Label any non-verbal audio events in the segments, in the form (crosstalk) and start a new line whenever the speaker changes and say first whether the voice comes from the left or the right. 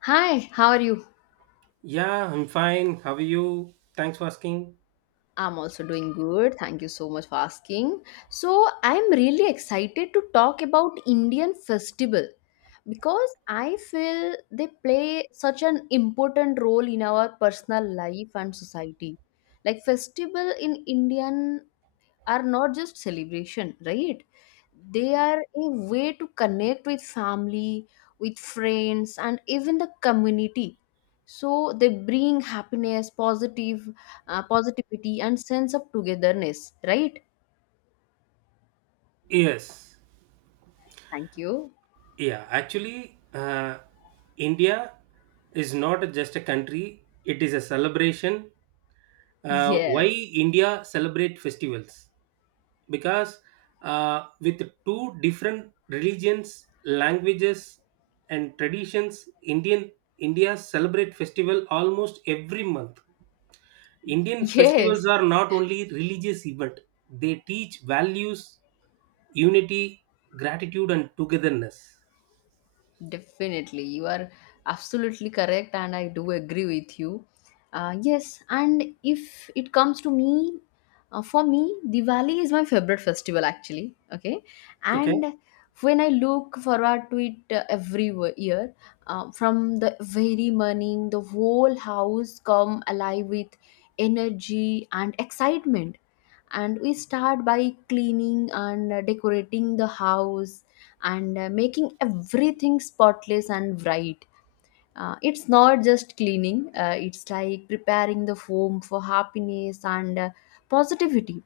left: Hi, how are you?
right: Yeah, I'm fine. How are you? Thanks for asking.
left: I'm also doing good. Thank you so much for asking. I'm really excited to talk about Indian festival because I feel they play such an important role in our personal life and society. Like festival in Indian are not just celebration, right? They are a way to connect with family, with friends, and even the community. So they bring happiness, positivity, and sense of togetherness, right?
right: Yes.
left: Thank you.
right: Yeah, actually, India is not just a country, it is a celebration. Why
left: Yes.
right: India celebrate festivals? Because with two different religions, languages, and traditions, India celebrate festival almost every month.
left: (laughs)
right: Indian
left: Yes.
right: festivals are not only religious event; they teach values, unity, gratitude, and togetherness.
left: Definitely, you are absolutely correct, and I do agree with you. Yes, and if it comes to me, for me, Diwali is my favorite festival actually. Okay,
right: Okay.
left: and when I look forward to it every year, from the very morning, the whole house come alive with energy and excitement, and we start by cleaning and decorating the house and making everything spotless and bright. Uh, it's not just cleaning. Uh, it's like preparing the home for happiness and positivity.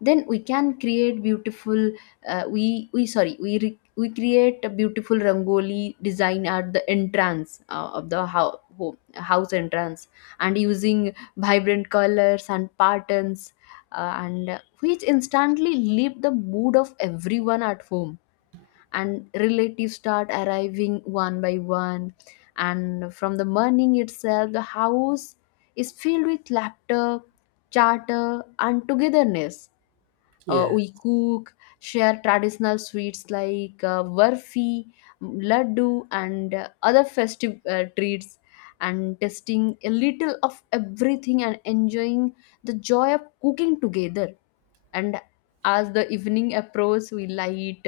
left: Then we can create beautiful we sorry we re, we create a beautiful rangoli design at the entrance of the home, house entrance, and using vibrant colors and patterns, and which instantly lift the mood of everyone at home, and relatives start arriving one by one, and from the morning itself the house is filled with laughter, chatter, and togetherness. Uh,
right: Yes.
left: we cook, share traditional sweets like barfi, laddu, and other festive treats, and tasting a little of everything and enjoying the joy of cooking together. And as the evening approaches, we light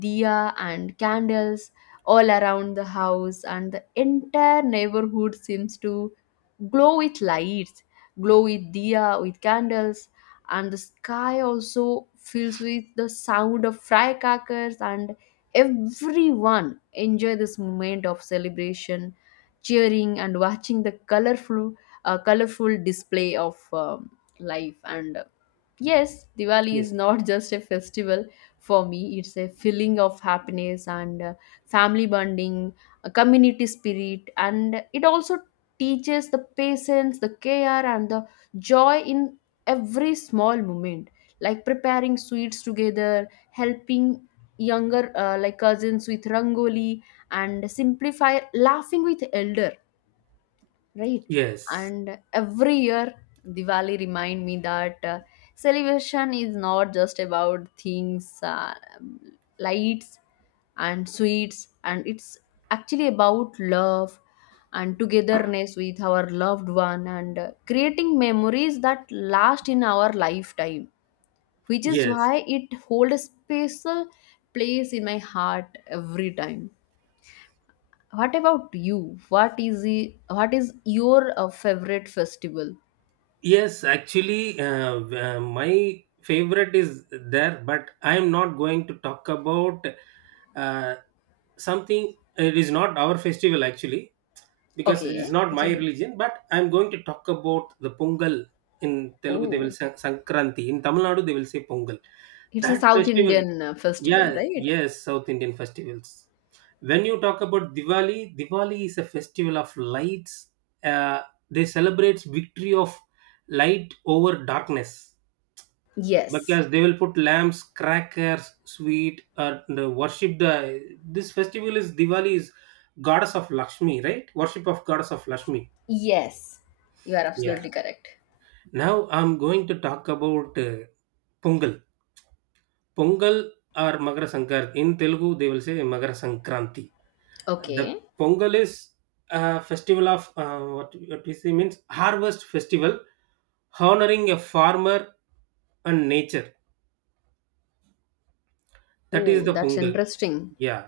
left: diya and candles all around the house, and the entire neighborhood seems to glow with lights, glow with diya with candles, and the sky also fills with the sound of firecrackers, and everyone enjoy this moment of celebration, cheering and watching the colorful display of life. And yes, Diwali
right: Yes.
left: is not (laughs) just a festival. For me, it's a feeling of happiness and family bonding, a community spirit, and it also teaches the patience, the care, and the joy in every small moment, like preparing sweets together, helping younger like cousins with rangoli and simplify laughing with elder, right?
right: Yes.
left: And every year, Diwali remind me that celebration is not just about things, lights and sweets, and it's actually about love and togetherness with our loved one, and creating memories that last in our lifetime, which is
right: Yes.
left: why it holds a special place in my heart every time. What about you? What is the what is your favorite festival?
right: Yes. Actually, my favorite is there, but I am not going to talk about uh, something. It is not our festival actually, because this is
left: Okay,
right: not
left: it's
right: my
left: a...
right: religion, but I'm going to talk about the Pongal. In Telugu, they will
left: Oh,
right: say Sankranti. In Tamil Nadu, they will say Pongal.
left: it's a
right: That
left: South
right: festival,
left: Indian festival,
right: yeah,
left: right?
right: yes, South Indian festivals. When you talk about Diwali, Diwali is a festival of lights. Uh, they celebrate victory of light over darkness
left: Yes.
right: because they will put lamps, crackers, sweet, and worship the. This festival is Diwali is goddess of Lakshmi, right? Worship of goddess of Lakshmi.
left: Yes, you are
right: Yeah.
left: absolutely correct.
right: Now I'm going to talk about Pongal. Pongal or Magara Sankar. In Telugu, they will say Magara Sankranti. The
left: Okay.
right: Pongal is a festival of what we say means harvest festival, honoring a farmer and nature. That is
left: Oh,
right: the
left: that's
right: Pongal.
left: interesting.
right: Yeah.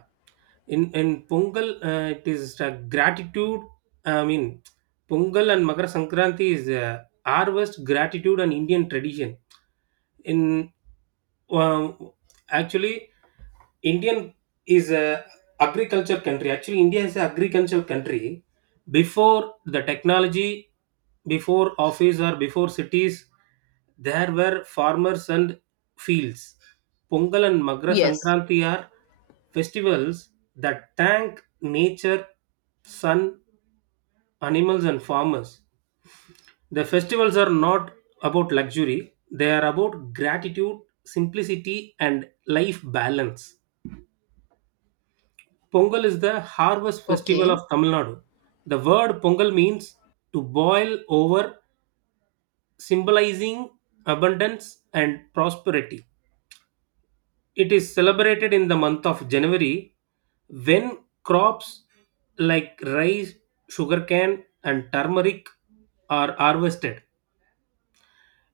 right: In Pongal, it is gratitude. I mean, Pongal and Makar Sankranti is harvest gratitude and Indian tradition. In um, actually Indian is a agriculture country. Actually, India is an agriculture country. Before the technology, before office or before cities, there were farmers and fields. Pongal and Magra
left: Yes.
right: Sankranti are festivals that thank nature, sun, animals, and farmers. The festivals are not about luxury; they are about gratitude, simplicity, and life balance. Pongal is the harvest festival
left: Okay.
right: of Tamil Nadu. The word Pongal means to boil over, symbolizing abundance and prosperity. It is celebrated in the month of January when crops like rice, sugarcane, and turmeric are harvested.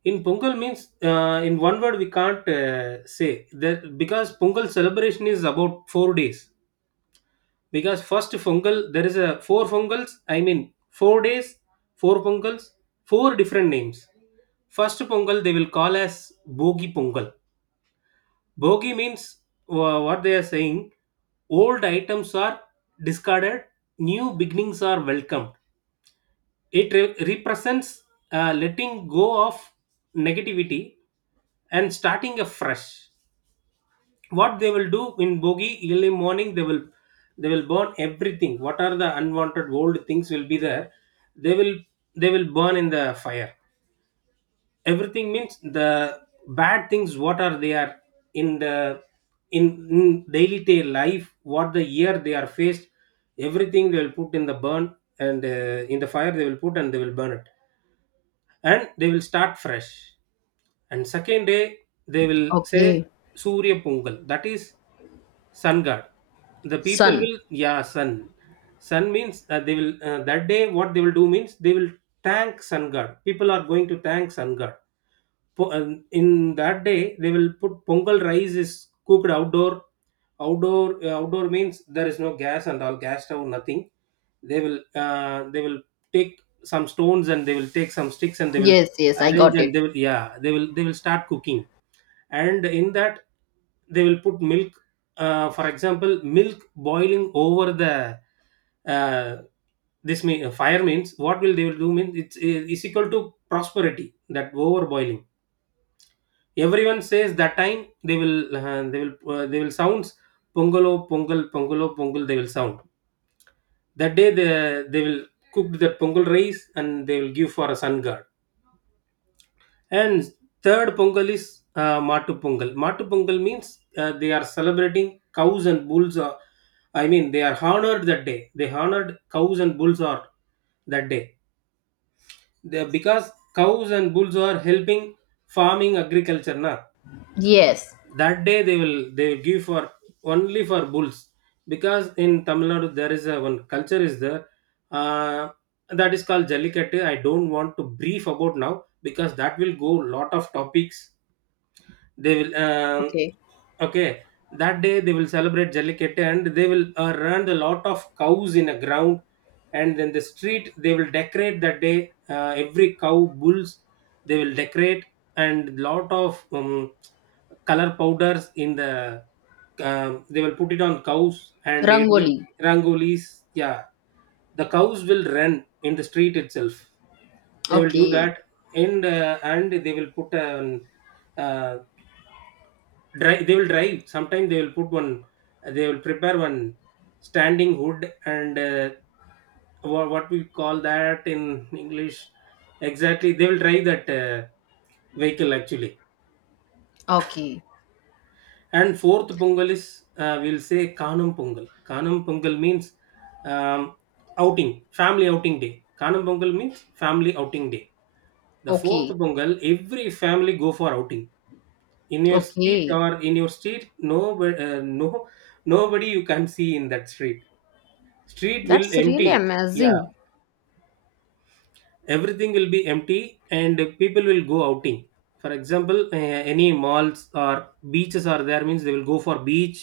right: In Pongal means in one word we can't say that because Pongal celebration is about 4 days. Because first fungal there is a four fungals, I mean 4 days, four fungals, four different names. First pongal they will call as bogi pongal. Bogi means what they are saying old items are discarded, new beginnings are welcomed. It represents letting go of negativity and starting afresh. What they will do in bogie early morning, they will burn everything. What are the unwanted old things will be there, they will they will burn in the fire. Everything means the bad things what are they are in the in, in daily day life what the year they are faced, everything they will put in the burn, and in the fire they will put and they will burn it, and they will start fresh. And second day they will say
left: Okay.
right: surya pongal, that is sun god. The people
left: Sun.
right: will, yeah, sun. Sun means they will that day what they will do means they will thank sun god. People are going to thank sun god. And in that day they will put pongal rice is cooked outdoor. Outdoor outdoor means there is no gas and all, gas stove nothing. They will take some stones and they will take some sticks and they will
left: Yes, yes, I
right: arrange,
left: got it.
right: and they will, yeah, they will start cooking. And in that they will put milk. For example, milk boiling over the uh, this mean, fire means what will they will do means it's is equal to prosperity. That overboiling everyone says, that time they will sounds pongalo pongal, pongalo pongal, they will sound. That day they will cook the pongal rice and they will give for a sun god. And third pongal is matu pongal. Matu pongal means they are celebrating cows and bulls are, I mean they are honored. That day they honored cows and bulls are. That day they, because cows and bulls are helping farming agriculture na.
left: Yes.
right: That day they will give for only for bulls, because in Tamil Nadu there is a one culture is there, uh, that is called Jallikattu. I don't want to brief about now because that will go lot of topics. They will
left: Okay.
right: okay, that day they will celebrate Jallikattu and they will run a lot of cows in a ground, and then the street they will decorate that day. Every cow, bulls, they will decorate, and lot of color powders in the. They will put it on cows and it will,
left: Rangoli.
right: rangolis. Yeah, the cows will run in the street itself. They will do
left: Okay.
right: that, and they will put a Dri they will drive. Sometimes they will put one, they will prepare one standing hood, and what we call that in English. Exactly, they will drive that vehicle actually.
left: Okay.
right: And fourth Pongal is we'll say Kanam Pongal. Kanam Pongal means um, outing, family outing day. Kanam Pongal means family outing day. The fourth
left: Okay.
right: Pongal, every family go for outing in your street,
left: Okay.
right: or in your street no, no, nobody you can see in that street. Street will
left: That's really
right: empty.
left: amazing.
right: Yeah, everything will be empty. And people will go outing. For example, any malls or beaches are there means they will go for beach.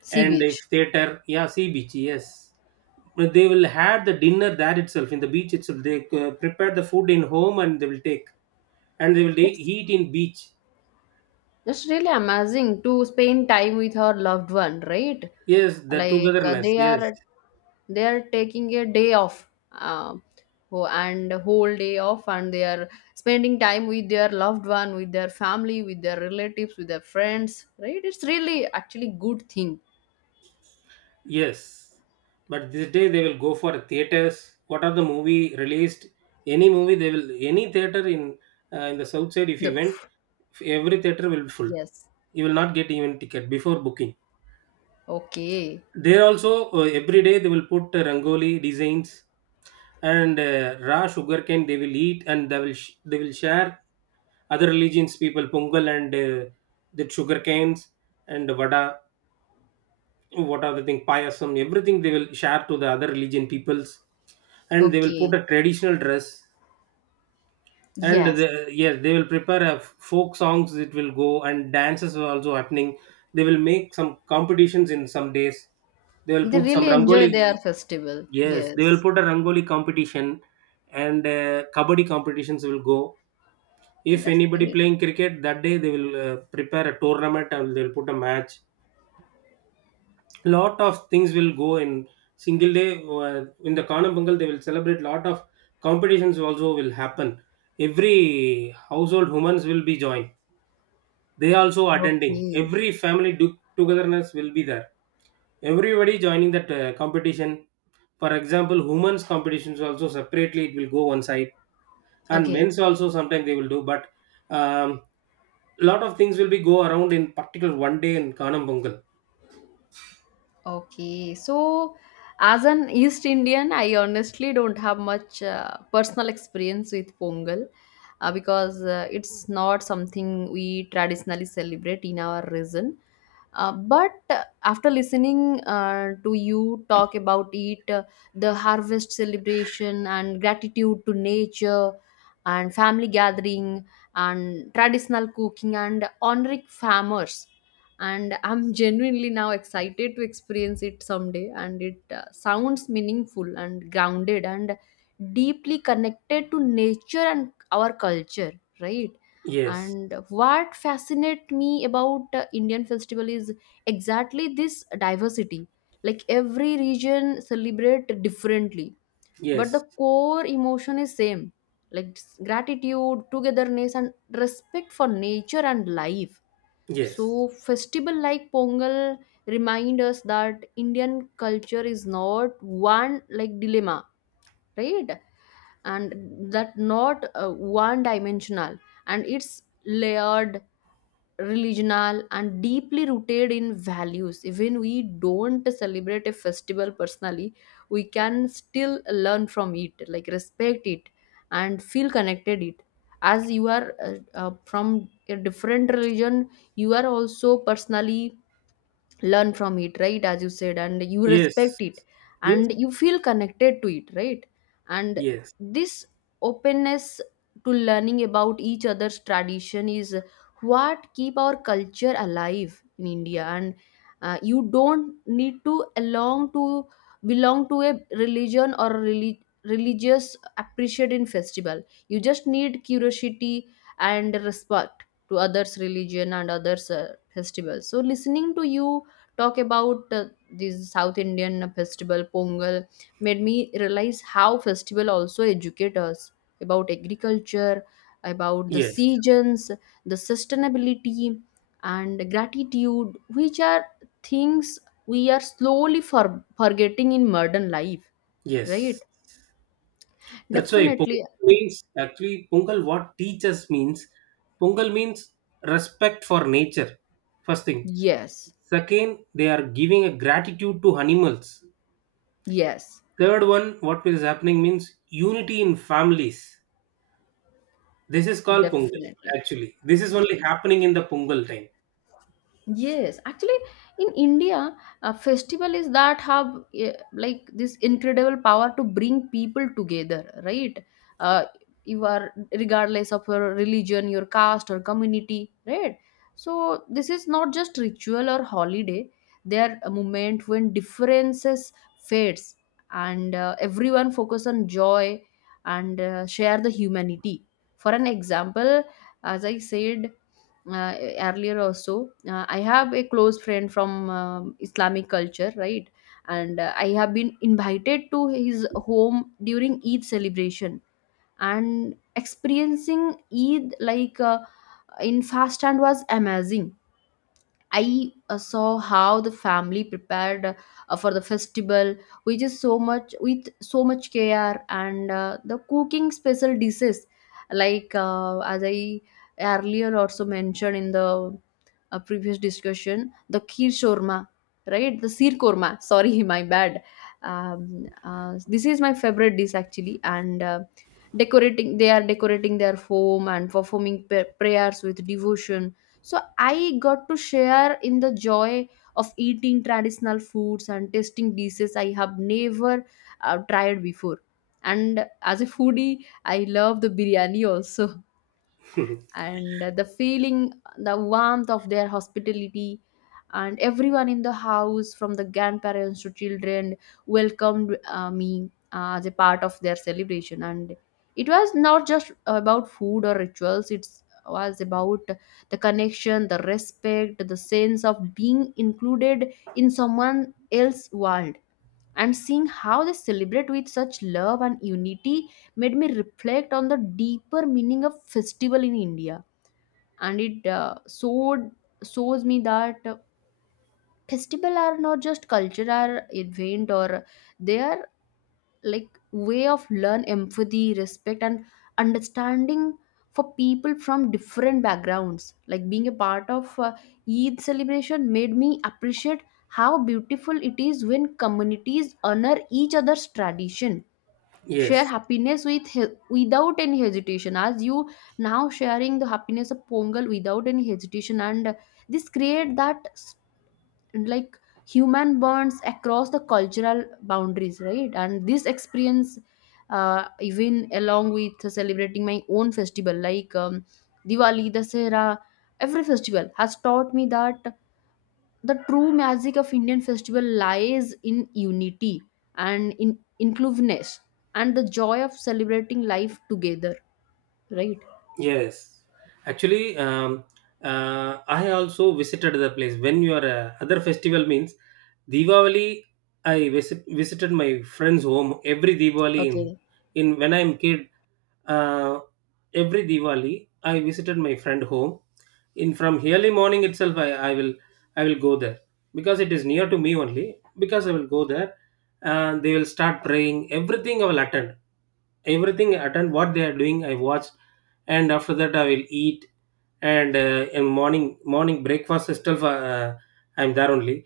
left: Sea
right: And
left: beach.
right: if theater, yeah, sea beach, yes. But they will have the dinner there itself. In the beach itself they prepare the food in home and they will take, and they will
left: Yes.
right: eat in beach.
left: It's really amazing to spend time with our loved one, right?
right: Yes, the
left: Like
right: togetherness,
left: they
right: yes.
left: are they are taking a day off, and whole day off, and they are spending time with their loved one, with their family, with their relatives, with their friends, right? It's really actually good thing.
right: Yes, but this day they will go for theaters. What are the movie released? Any movie they will, any theater in the south side. If you
left: The...
right: went, every theater will be full.
left: yes,
right: You will not get even ticket before booking.
left: okay,
right: There also every day they will put rangoli designs, and raw sugarcane they will eat, and they will they will share other religions people pongal, and the sugarcanes and vada, what are the thing, payasam, everything they will share to the other religion peoples. And they will put
left: okay,
right: a traditional dress, and
left: yes,
right: the, yes, they will prepare a folk songs, it will go, and dances are also happening. They will make some competitions in some days. They will
left: they
right: put some
left: really enjoy
right: rangoli.
left: their festival.
right: Yes, they will
left: Yes,
right: put a rangoli competition, and kabaddi competitions will go. If
left: that's
right: anybody
left: great.
right: playing cricket that day, they will prepare a tournament and they will put a match. Lot of things will go in single day in the Kanam Kanabangal. They will celebrate lot of competitions also will happen. Every household humans will be joined, they also attending,
left: Okay,
right: every family togetherness will be there. Everybody joining that competition. For example, women's competitions also separately it will go one side, and
left: okay.
right: men's also sometimes they will do, but um, lot of things will be go around in particular one day in Kanam Pongal.
left: Okay, so as an East Indian, I honestly don't have much personal experience with Pongal, because it's not something we traditionally celebrate in our region. But after listening to you talk about it, the harvest celebration and gratitude to nature and family gathering and traditional cooking and honoring farmers, and I'm (laughs) genuinely now excited to experience it someday, and it sounds meaningful and grounded and deeply connected to nature and our culture, right?
right: Yes.
left: And what fascinates me about Indian festival is exactly this diversity. Like every region celebrate differently, but the
right: Yes.
left: core emotion is same, like gratitude, togetherness, and respect for nature and life.
right: Yes.
left: So festival like Pongal remind us that Indian culture is not one, like dilemma, right? And that not one dimensional, and it's layered, religional, and deeply rooted in values. Even we don't celebrate a festival personally, we can still learn from it, like respect it and feel connected it. As you are from a different religion, you are also personally learn from it, right, as you said, and you
right: Yes,
left: respect it
right: yes,
left: and you feel connected to it, right? And
right: yes,
left: this openness to learning about each other's tradition is what keep our culture alive in India. And you don't need to belong to a religion or relig- religious appreciating festival. You just need curiosity and respect to others religion and others festivals. So listening to you talk about these South Indian festival Pongal made me realize how festival also educate us about agriculture, about the
right: yes,
left: seasons, the sustainability, and gratitude, which are things we are slowly forgetting in modern life, right?
right: yes. That's why Pongal
left: Definitely,
right: means actually Pongal what teaches means, Pongal means respect for nature. First thing.
left: yes,
right: Second, they are giving a gratitude to animals.
left: yes,
right: Third one, what is happening means unity in families. This is called Pongal
left: definitely,
right: actually. This is only
left: yes.
right: happening in the Pongal time.
left: Yes, actually, in India, a festival is that have like this incredible power to bring people together, right? Uh, you are regardless of your religion, your caste, or community, right? So this is not just ritual or holiday. They are a moment when differences fades, and everyone focus on joy and share the humanity. For an example, as I said earlier also, I have a close friend from Islamic culture, right? And I have been invited to his home during Eid celebration, and experiencing Eid, in fast, and was amazing. I saw how the family prepared for the festival, which is so much with so much care, and the cooking special dishes, like as I earlier also mentioned in the previous discussion, the kheer shawarma, right? The seer korma. Sorry, (laughs) my bad. This is my favorite dish actually. And. Decorating, they are decorating their home and performing prayers with devotion. So I got to share in the joy of eating traditional foods and tasting dishes I have never tried before. And as a foodie, I love the biryani also, and the feeling, the warmth of their hospitality, and everyone in the house, from the grandparents to children, welcomed me as a part of their celebration, and it was not just about food or rituals, it was about the connection, the respect, the sense of being included in someone else's world, and seeing how they celebrate with such love and unity made me reflect on the deeper meaning of festival in India. And it showed shows me that festival are not just cultural event, or they are like way of learn empathy, respect, and understanding for people from different backgrounds. Like being a part of Eid celebration made me appreciate how beautiful it is when communities honor each other's tradition,
right: (laughs)
left: share
right: Yes.
left: happiness without any hesitation, as you now sharing the happiness of Pongal without any hesitation, and this create that like human bonds across the cultural boundaries, right? And this experience, even along with celebrating my own festival like Diwali, Dasera, every festival has taught me that the true magic of Indian festival lies in unity and in inclusiveness and the joy of celebrating life together, right?
right: Yes, actually, I also visited the place when your other festival means Diwali. I visited my friend's home every Diwali.
left: Okay.
right: In when I'm kid, uh, every Diwali I visited my friend home in from early morning itself. I will go there because it is near to me only, because I will go there, and they will start praying, everything I will attend. Everything I attend what they are doing I watch, and after that I will eat. And in morning morning breakfast itself, I'm there only.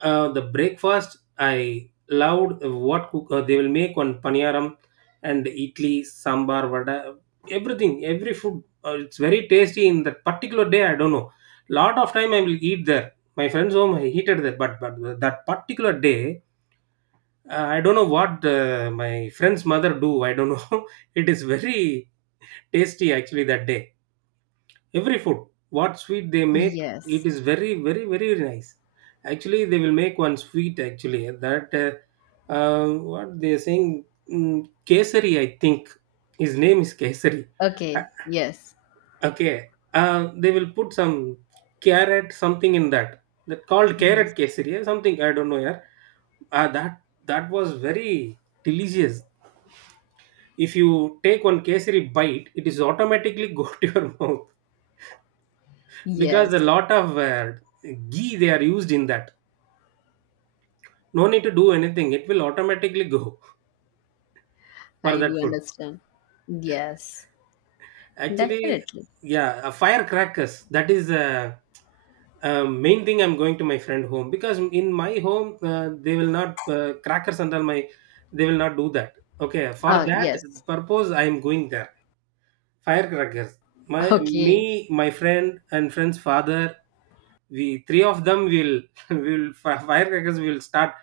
right: The breakfast I loved what cook, they will make on paniyaram and idli, sambar, vada, everything, every food. It's very tasty in that particular day. I don't know. Lot of time I will eat there, my friend's home I heated there, but that particular day, I don't know what my friend's mother do. I don't know. (laughs) It is very tasty actually that day, every food, what sweet they make.
left: Yes.
right: It is very nice. Actually they will make one sweet actually that what they are saying. mm, Kesari I think. His name is kesari. Uh,
left: Okay. Yes.
right: okay, they will put some carrot something in that, that called carrot
left: Yes.
right: kesari, something I don't know, yeah. That, that was very delicious. If you take one kesari bite, it is automatically (laughs) go to your mouth, because a
left: Yes.
right: lot of ghee they are used in that. No need to do anything, it will automatically go (laughs) for
left: I do
right: that food
left: understand. Yes.
right: actually.
left: Definitely.
right: Yeah, firecrackers, that is main thing. I'm going to my friend home because in my home they will not, crackers under my, they will not do that. Okay, for
left: Ah,
right: that
left: yes.
right: purpose I am going there. Firecrackers, my,
left: Okay.
right: me, my friend and friend's father, we three of them will (laughs) will firecrackers will start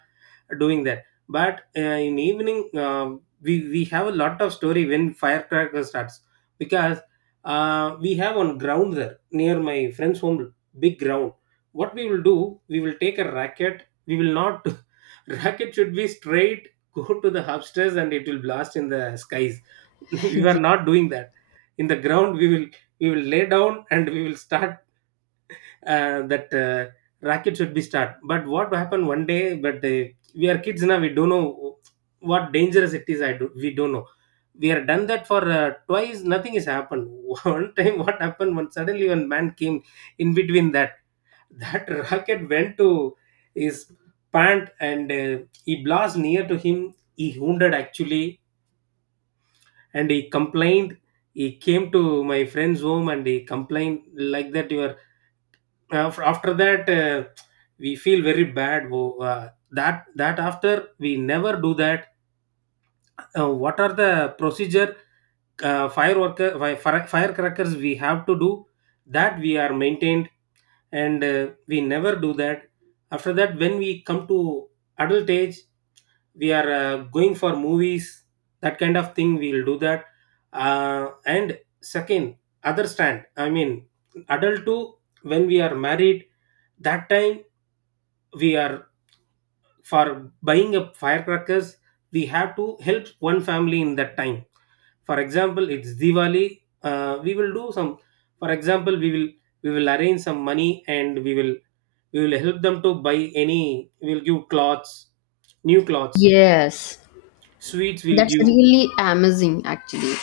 right: doing that. But in evening, we have a lot of story when firecracker starts, because we have on ground there near my friend's home, big ground. What we will do, we will take a racket, we will not (laughs) racket should be straight, go to the upstairs and it will blast in the skies. (laughs)
left: (laughs)
right: We are
left: Ye-
right: not doing that. In the ground we will, we will lay down and we will start that racket should be start. But what happened one day? But we are kids now. We don't know what dangerous it is. I do. We don't know. We are done that for twice. Nothing has happened. (laughs) One time, what happened? When suddenly one man came in between that. That (laughs) rocket went to his pant, and he blast near to him. He wounded actually, and he complained, he came to my friend's home and he complained like that. Your af after that we feel very bad, that after we never do that. What are the procedure, firecrackers we have to do, that we are maintained, and we never do that. After that, when we come to adult age, we are going for movies, that kind of thing we will do that. And second other stand I mean, adult too. When we are married, that time we are, for buying up firecrackers, we have to help one family in that time. For example, it's diwali, we will do some, for example we will, we will arrange some money and we will, we will help them to buy any, we will give clothes, new clothes,
left: Yes.
right: sweets will
left: That's
right: give.
left: really amazing, actually.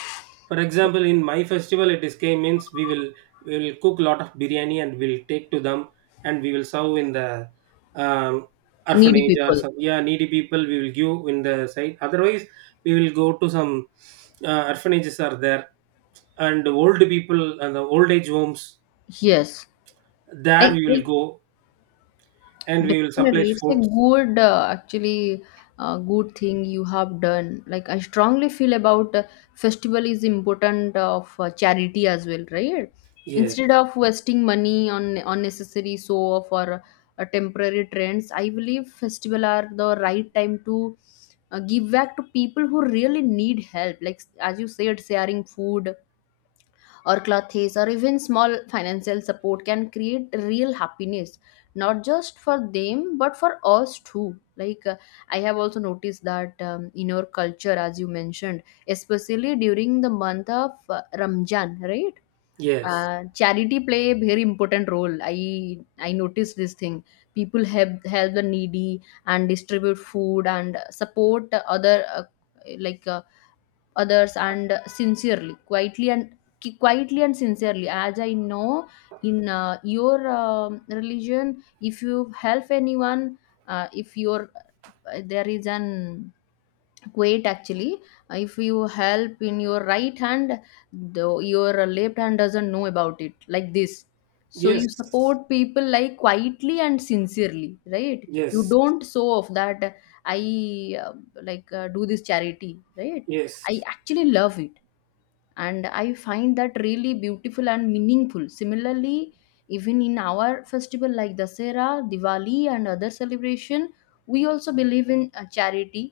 right: For example, in my festival, it is came means, we will, we will cook lot of biryani and we'll take to them, and we will serve in the um,
left: Needy
right: orphanage, or
left: people.
right: some yeah, needy people we will give in the site. Otherwise, we will go to some orphanages are there, and old people and the old age homes.
left: Yes.
right: There
left: I,
right: we will
left: I
right: go and we will supply
left: definitely, it's a
right: food.
left: good actually good thing you have done. Like I strongly feel about festival is important of charity as well, right?
right: Yes,
left: Instead of wasting money on unnecessary show off or temporary trends, I believe festival are the right time to give back to people who really need help. Like as you said, sharing food or clothes or even small financial support can create real happiness, not just for them but for us too. Like I have also noticed that in our culture, as you mentioned, especially during the month of Ramjan, right?
right: yes,
left: Charity play a very important role. I noticed this thing. People help the needy and distribute food and support other, like uh, others, and sincerely, quietly and quietly and sincerely. As I know, in your religion, if you help anyone, if your there is an quote actually, if you help in your right hand, though your left hand doesn't know about it, like this. So you
right: yes,
left: support people like quietly and sincerely, right? You
right: yes,
left: don't show off that, I like do this charity, right? I
right: yes,
left: actually love it, and I find that really beautiful and meaningful. Similarly, even in our festival like Dasera, Diwali, and other celebration, we also believe in charity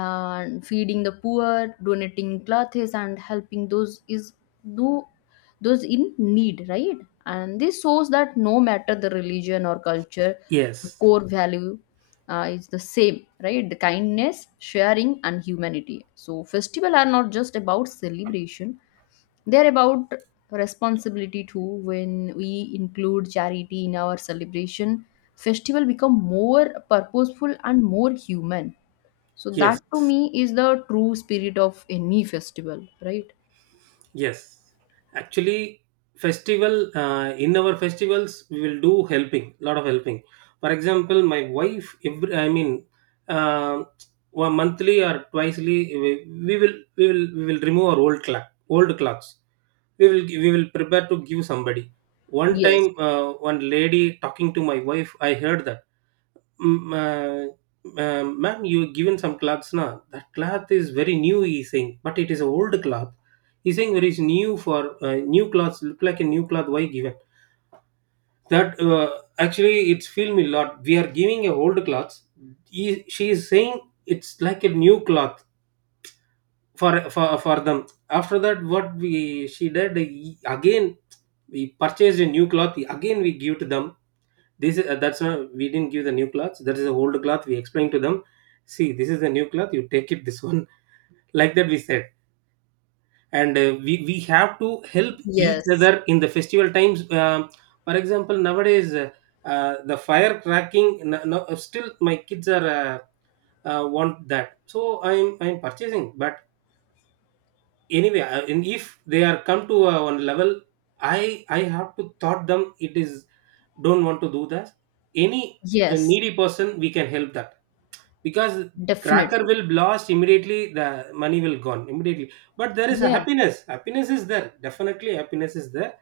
left: and feeding the poor, donating clothes, and helping those is do those in need, right? And this shows that no matter the religion or culture, the
right: yes,
left: core value is the same, right? The kindness, sharing, and humanity. So festival are not just about celebration; they are about responsibility too. When we include charity in our celebration, festival become more purposeful and more human. So that
right: yes.
left: to me is the true spirit of any festival, right?
right: Yes, actually, festival in our festivals we will do helping, lot of helping. For example, my wife, every, I mean, uh, one monthly or twicely, we will we will remove our old clock, old clocks. We will, we will prepare to give somebody. One
left: Yes,
right: time, one lady talking to my wife, I heard that. Ma'am, you were given some cloths na, that cloth is very new, he's saying, but it is an old cloth, he's saying. There is new for new clothes, look like a new cloth, why given that. Actually it's film a lot, we are giving a old clothes, he, she is saying it's like a new cloth for them. After that, what we she did, again we purchased a new cloth, again we give to them. This is, that's not, we didn't give the new cloth, that is the old cloth, we explained to them. See, this is the new cloth, you take it, this one. (laughs) Like that we said. And we have to help each
left: yes,
right: other in the festival times. For example nowadays, the fire cracking, no, no, still my kids are want that, so I'm purchasing. But anyway, and if they are come to one level, i I have to thought them, it is, don't want to do that. Any
left: yes,
right: needy person we can help that, because cracker
left: definitely.
right: will blast immediately, the money will gone immediately, but there is a
left: Yes,
right: happiness, happiness is there, definitely happiness is there.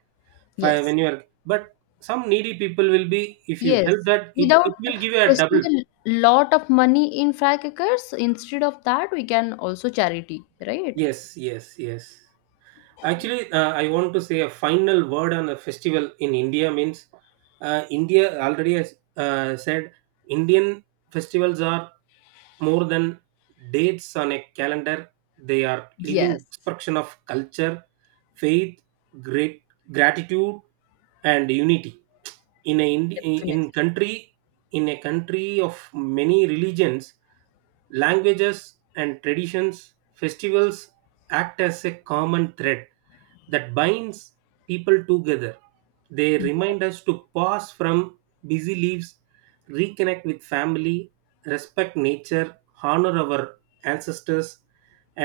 left: yes.
right: When you are, but some needy people will be, if you help
left: Yes,
right: that, it,
left: without
right: it will give you a
left: wasting
right: double.
left: a lot of money in firecrackers, instead of that, we can also charity, right?
right: Yes. Actually, I want to say a final word on the festival in India means, India already has said Indian festivals are more than dates on a calendar. They are living
left: Yes,
right: expression of culture, faith, great gratitude and unity. In a in
left: definitely.
right: country, in a country of many religions, languages and traditions, festivals act as a common thread that binds people together. They
left: Yeah.
right: remind us to pause from busy lives, reconnect with family, respect nature, honor our ancestors,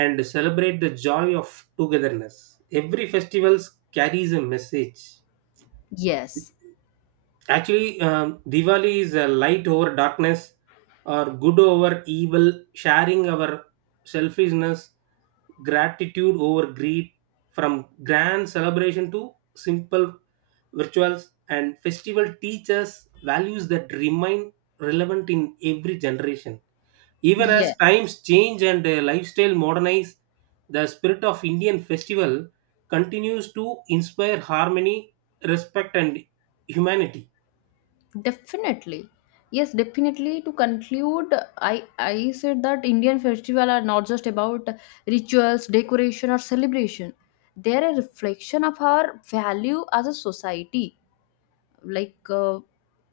right: and celebrate the joy of togetherness. Every festival carries a message.
left: Yes,
right: Actually, Diwali is a light over darkness, or good over evil, sharing our selfishness, gratitude over greed, from grand celebration to simple rituals, and festival teaches values that remain relevant in every generation. Even
left: yeah,
right: as times change and lifestyle modernize, the spirit of Indian festival continues to inspire harmony, respect, and humanity.
left: definitely. Yes, definitely. To conclude, I said that Indian festival are not just about rituals, decoration, or celebration. They're a reflection of our value as a society. Like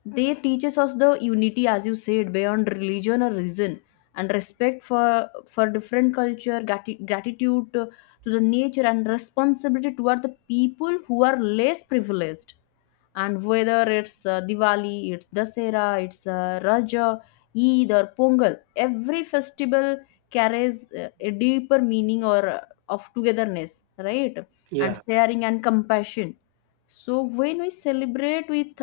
left: they teaches us the unity, as you said, beyond religion or reason, and respect for different culture, gratitude to the nature, and responsibility toward the people who are less privileged. And whether it's Diwali, it's Dasera, it's Raja, Eid, or Pongal, every festival carries a deeper meaning or of togetherness, right? And
right: Yeah,
left: sharing and compassion. So when we celebrate with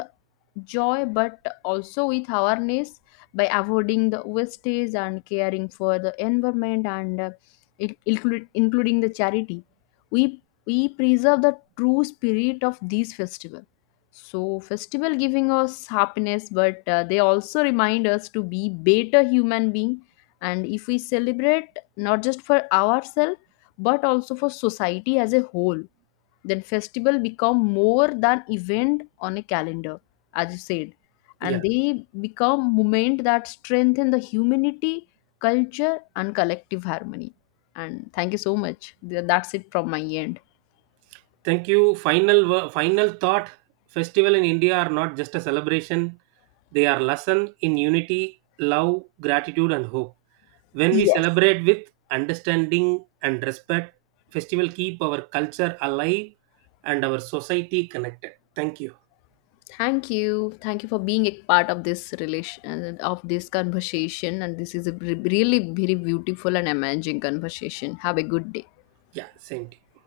left: joy but also with awareness, by avoiding the wastage and caring for the environment, and including the charity, we preserve the true spirit of these festival. So festival giving us happiness, but they also remind us to be better human being. And if we celebrate not just for ourselves but also for society as a whole, then festival become more than event on a calendar, as you said, and
right: yeah.
left: they become moment that strengthen the humanity, culture, and collective harmony. And thank you so much. That's it from my end.
right: Thank you. Final final thought. Festival in India are not just a celebration; they are lesson in unity, love, gratitude, and hope. When we
left: Yes.
right: celebrate with understanding and respect, festival keep our culture alive and our society connected. Thank you.
left: Thank you. Thank you for being a part of this relation, of this conversation, and this is a really very beautiful and amazing conversation. Have a good day.
right: Yeah, same to you.